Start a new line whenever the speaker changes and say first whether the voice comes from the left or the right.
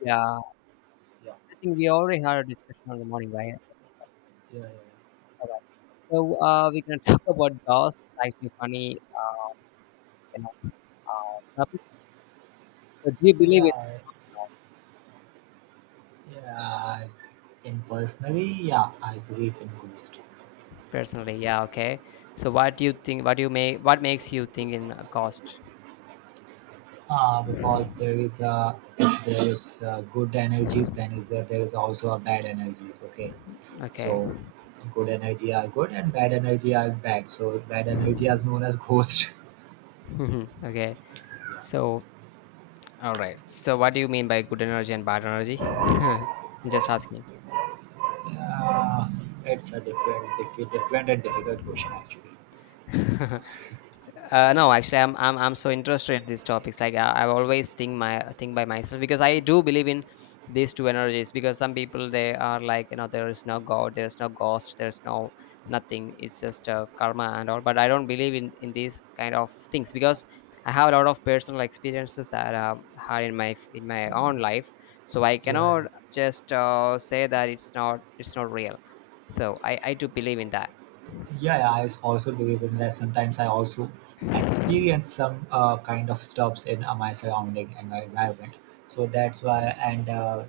left: Yeah, I
right: Yeah,
left: think we already had a discussion on the morning, right?
right: yeah,
left: All right. So we're gonna talk about ghosts. It's actually funny, you know, topic. So do you
right: yeah,
left: believe it
right: yeah, yeah. And personally, yeah, I believe in ghost.
left: personally? Yeah. Okay. So what do you think? What do you make? What makes you think in a ghost?
right: Because there is a if there is good energies, then there is also a bad energies. Okay,
left: Okay.
right: so good energy are good and bad energy are bad. So bad energy is known as ghost.
left: Mhm, okay. So all right. So what do you mean by good energy and bad energy? I'm just asking.
right: yeah, it's a different and difficult question actually.
left: No, actually, I'm so interested in these topics. Like I always think my think by myself because I do believe in these two energies. Because some people they are like there is no God, there is no ghost, there is no nothing. It's just karma and all. But I don't believe in these kind of things because I have a lot of personal experiences that I have had in my own life. So I
right: Yeah,
left: cannot just say that it's not real. So I do believe in that.
right: Yeah, I also believe in that. Sometimes I also experience some kind of stops in my surrounding and my environment. So that's why, and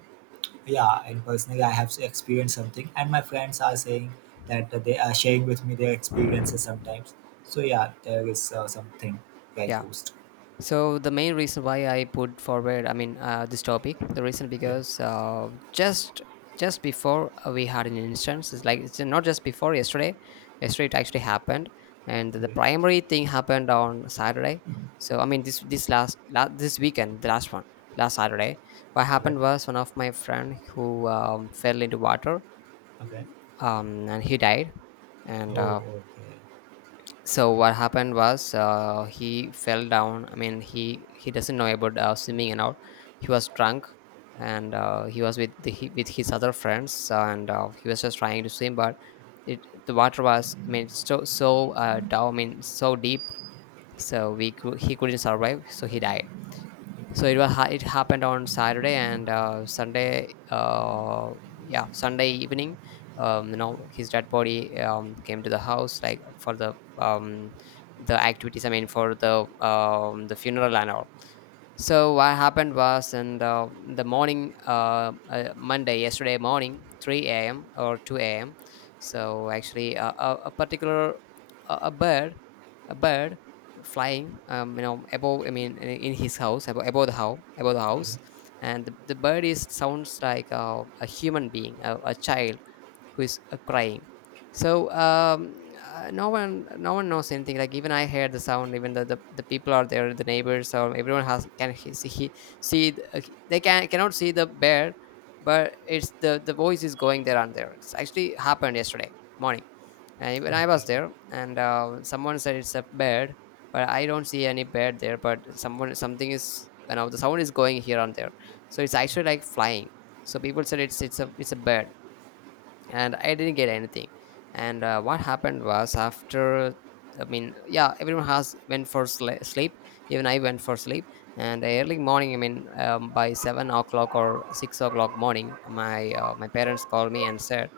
right: yeah, and personally, I have experienced something, and my friends are saying that they are sharing with me their experiences sometimes. So yeah, there is something like
left: Yeah.
right: ghost.
left: So the main reason why I put forward, I mean, this topic, the reason
right: Yeah.
left: because just before we had an instance, it's like it's not just before yesterday. Yesterday it actually happened, and the
right: Okay.
left: primary thing happened on Saturday. So I mean, this last this weekend, the last one, last Saturday, what
right: Okay.
left: happened was one of my friend who fell into water,
right: Okay.
left: and he died, and
right: Oh. Okay.
left: so what happened was he fell down. I mean he doesn't know about swimming and all. He was drunk and he was with the, he, with his other friends and he was just trying to swim, but it the water was I mean so down. I mean so deep, so he couldn't survive, so he died. So it was it happened on Saturday and Sunday. Yeah, Sunday evening. His dead body came to the house like for the the activities. I mean, for the the funeral and all. So what happened was, in the morning, Monday, yesterday morning, 3 a.m. or 2 a.m. So actually, a particular, a bird, a bird flying, above. I mean, in his house, above the house,
right: Okay.
left: and the bird is sounds like a human being, a child who is crying. So no one knows anything. Like, even I heard the sound, even the people are there, the neighbors, or everyone has. Can see he, see they can cannot see the bear, but it's the voice is going there and there. It's actually happened yesterday morning, and even I
right: Okay.
left: was there, and someone said it's a bear, but I don't see any bear there. But someone something is the sound is going here and there. So it's actually like flying. So people said it's a bear, and I didn't get anything. And what happened was after, I mean, yeah, everyone has went for sleep. Even I went for sleep. And early morning, I mean, by 7 o'clock or 6 o'clock morning, my parents called me and said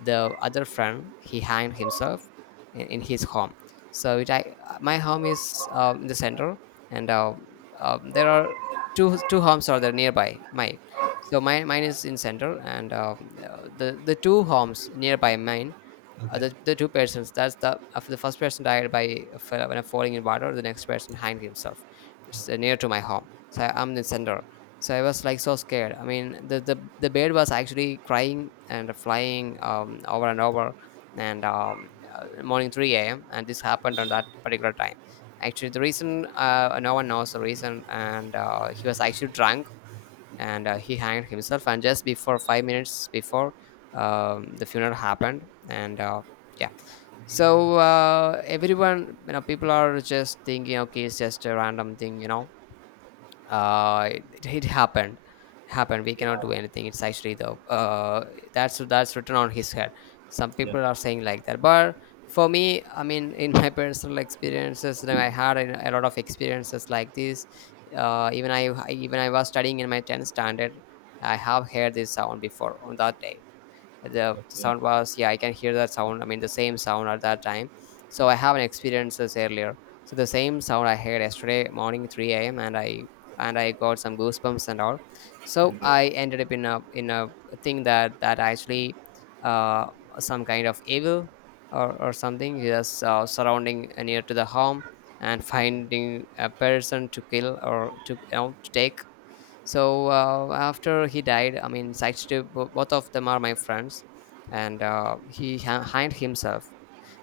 left: the other friend he hanged himself in his home. So my home is in the center, and there are two homes are there nearby my. So mine is in center, and the two homes nearby mine.
right: Okay. Okay.
left: The two persons, that's the of the first person died by when I falling in water, the next person hanged himself. It's near to my home, so I'm the center. So I was like so scared. I mean the bird was actually crying and flying, over and over, and morning 3 a.m, and this happened on that particular time. Actually, the reason no one knows the reason, and he was actually drunk, and he hanged himself. And just before 5 minutes before the funeral happened, and yeah. So everyone, people are just thinking, okay, it's just a random thing, you know It happened, we cannot do anything. It's actually the that's written on his head, some
right: Yeah.
left: people are saying like that. But for me, I mean, in my personal experiences, you know, I had a lot of experiences like this. Even I was studying in my 10th standard, I have heard this sound before. On that day the
right: Okay.
left: sound was, yeah, I can hear that sound. I mean the same sound at that time. So I haven't experienced this earlier. So the same sound I heard yesterday morning 3 a.m, and I got some goosebumps and all. So
right: Okay.
left: I ended up in a thing that actually uh some kind of evil, or something just surrounding near to the home, and finding a person to kill, or to to take. So after he died, I mean, Sykes, both of them are my friends, and hanged himself.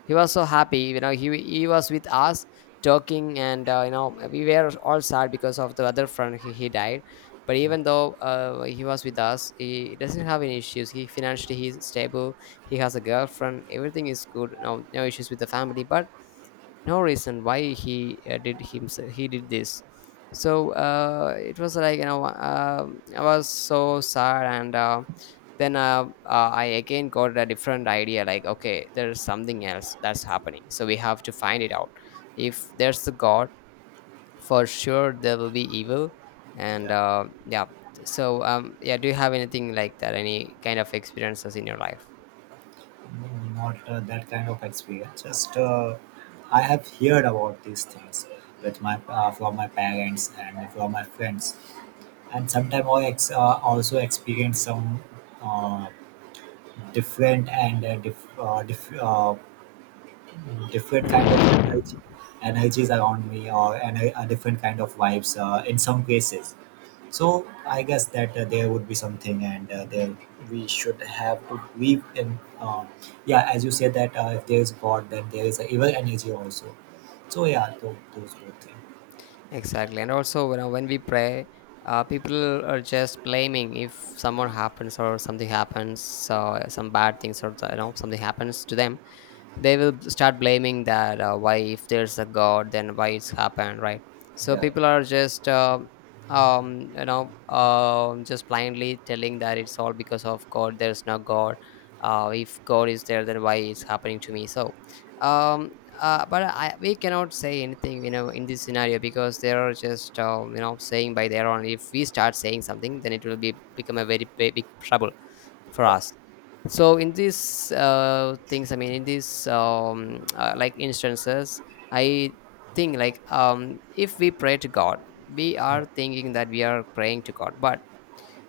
left: He was so happy, you know he was with us talking, and we were all sad because of the other friend. He died. But even though he was with us, he doesn't have any issues. He, financially he's stable, he has a girlfriend, everything is good, no issues with the family, but no reason why he did himself, he did this. So it was like, I was so sad. And then I again got a different idea like, okay, there's something else that's happening, so we have to find it out. If there's a god, for sure there will be evil. And
right: Yeah.
left: yeah. So yeah, do you have anything like that, any kind of experiences in your life?
right: No, not that kind of experience. Just I have heard about these things with my from my parents and from my friends, and sometimes also experience some uh, different and different kind of energy energies around me or and a different kind of vibes in some cases, so I guess that there would be something, and there we should have to believe in. Yeah, as you said that if there is God, then there is a evil energy also. So yeah, those both things.
left: Exactly. And also, when we pray, people are just blaming. If someone happens or something happens, so some bad things, or something happens to them, they will start blaming that, why if there's a god, then why it's happened, right? So
right: Yeah,
left: people are just just blindly telling that it's all because of God. There's no God. If God is there, then why it's happening to me? So um but we cannot say anything, in this scenario, because they are just saying by their own. If we start saying something, then it will be become a very big, big trouble for
right: yeah,
left: us. So in these things, I mean in these like instances, I think like, if we pray to God, we
right: yeah,
left: are thinking that we are praying to God, but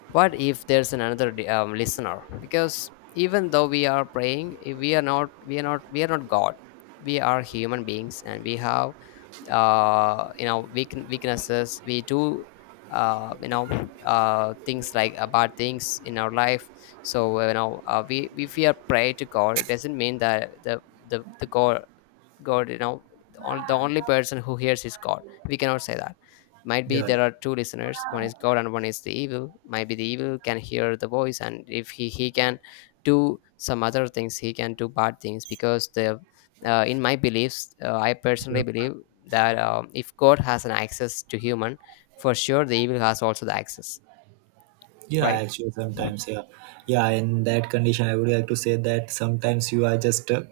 left: what if there's another listener? Because even though we are praying, if we are not we are not we are not God. We are human beings, and we have weaknesses. We do uh, you know things like bad things in our life. So we if we are pray to god, it doesn't mean that the god. The only person who hears is God. We cannot say that. Might be
right: yeah, yeah.
left: there are two listeners, one is God and one is the evil. Might be the evil can hear the voice, and if he can do some other things, he can do bad things. Because the in my beliefs, I
right: Yeah.
left: personally believe that, if God has an access to human, for sure the evil has also the access,
right: Yeah,
left: right?
right: actually, sometimes, yeah, yeah. In that condition, I would like to say that sometimes you are just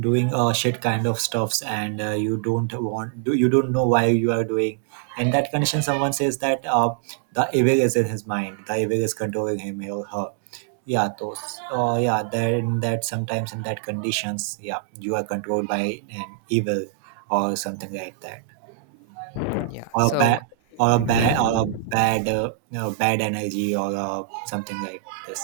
right: doing shit kind of stuffs, and you don't want, do you don't know why you are doing. In that condition, someone says that the evil is in his mind, the evil is controlling him or her. Yeah, those. Yeah, then that sometimes in that conditions, yeah, you are controlled by an evil or something like that,
left: Yeah.
right: or a
left: So,
right: bad or a
left: mm.
right: bad you know, bad energy or something like this.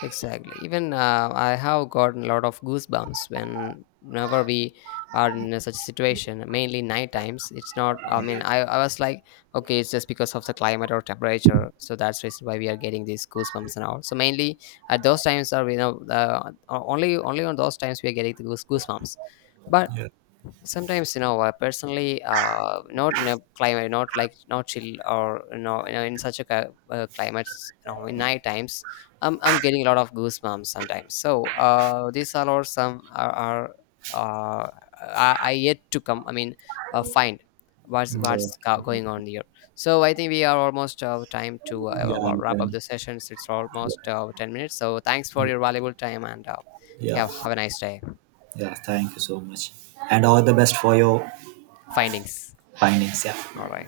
left: Exactly. Even I have gotten a lot of goosebumps whenever we are in a such situation, mainly night times. It's not, I mean, I was like, okay, it's just because of the climate or temperature. So that's reason why we are getting these goosebumps and all. So mainly at those times are, only on those times we are getting the goosebumps. But
right: Yeah,
left: sometimes, personally, not in a climate, not like not chill, or in such a climate, in night times, I'm getting a lot of goosebumps sometimes. So these are all some are uh, I yet to come. I mean, find what's
right: yeah,
left: what's going on here. So I think we are almost time to
right: yeah, you
left: wrap up
right: can.
left: the sessions. It's almost 10 minutes. So thanks for your
right: Yeah,
left: valuable time, and
right: yeah,
left: yeah, have a nice day.
right: yeah, thank you so much and all the best for your
left: Findings.
right: findings,
left: All
right: yeah.
left: right.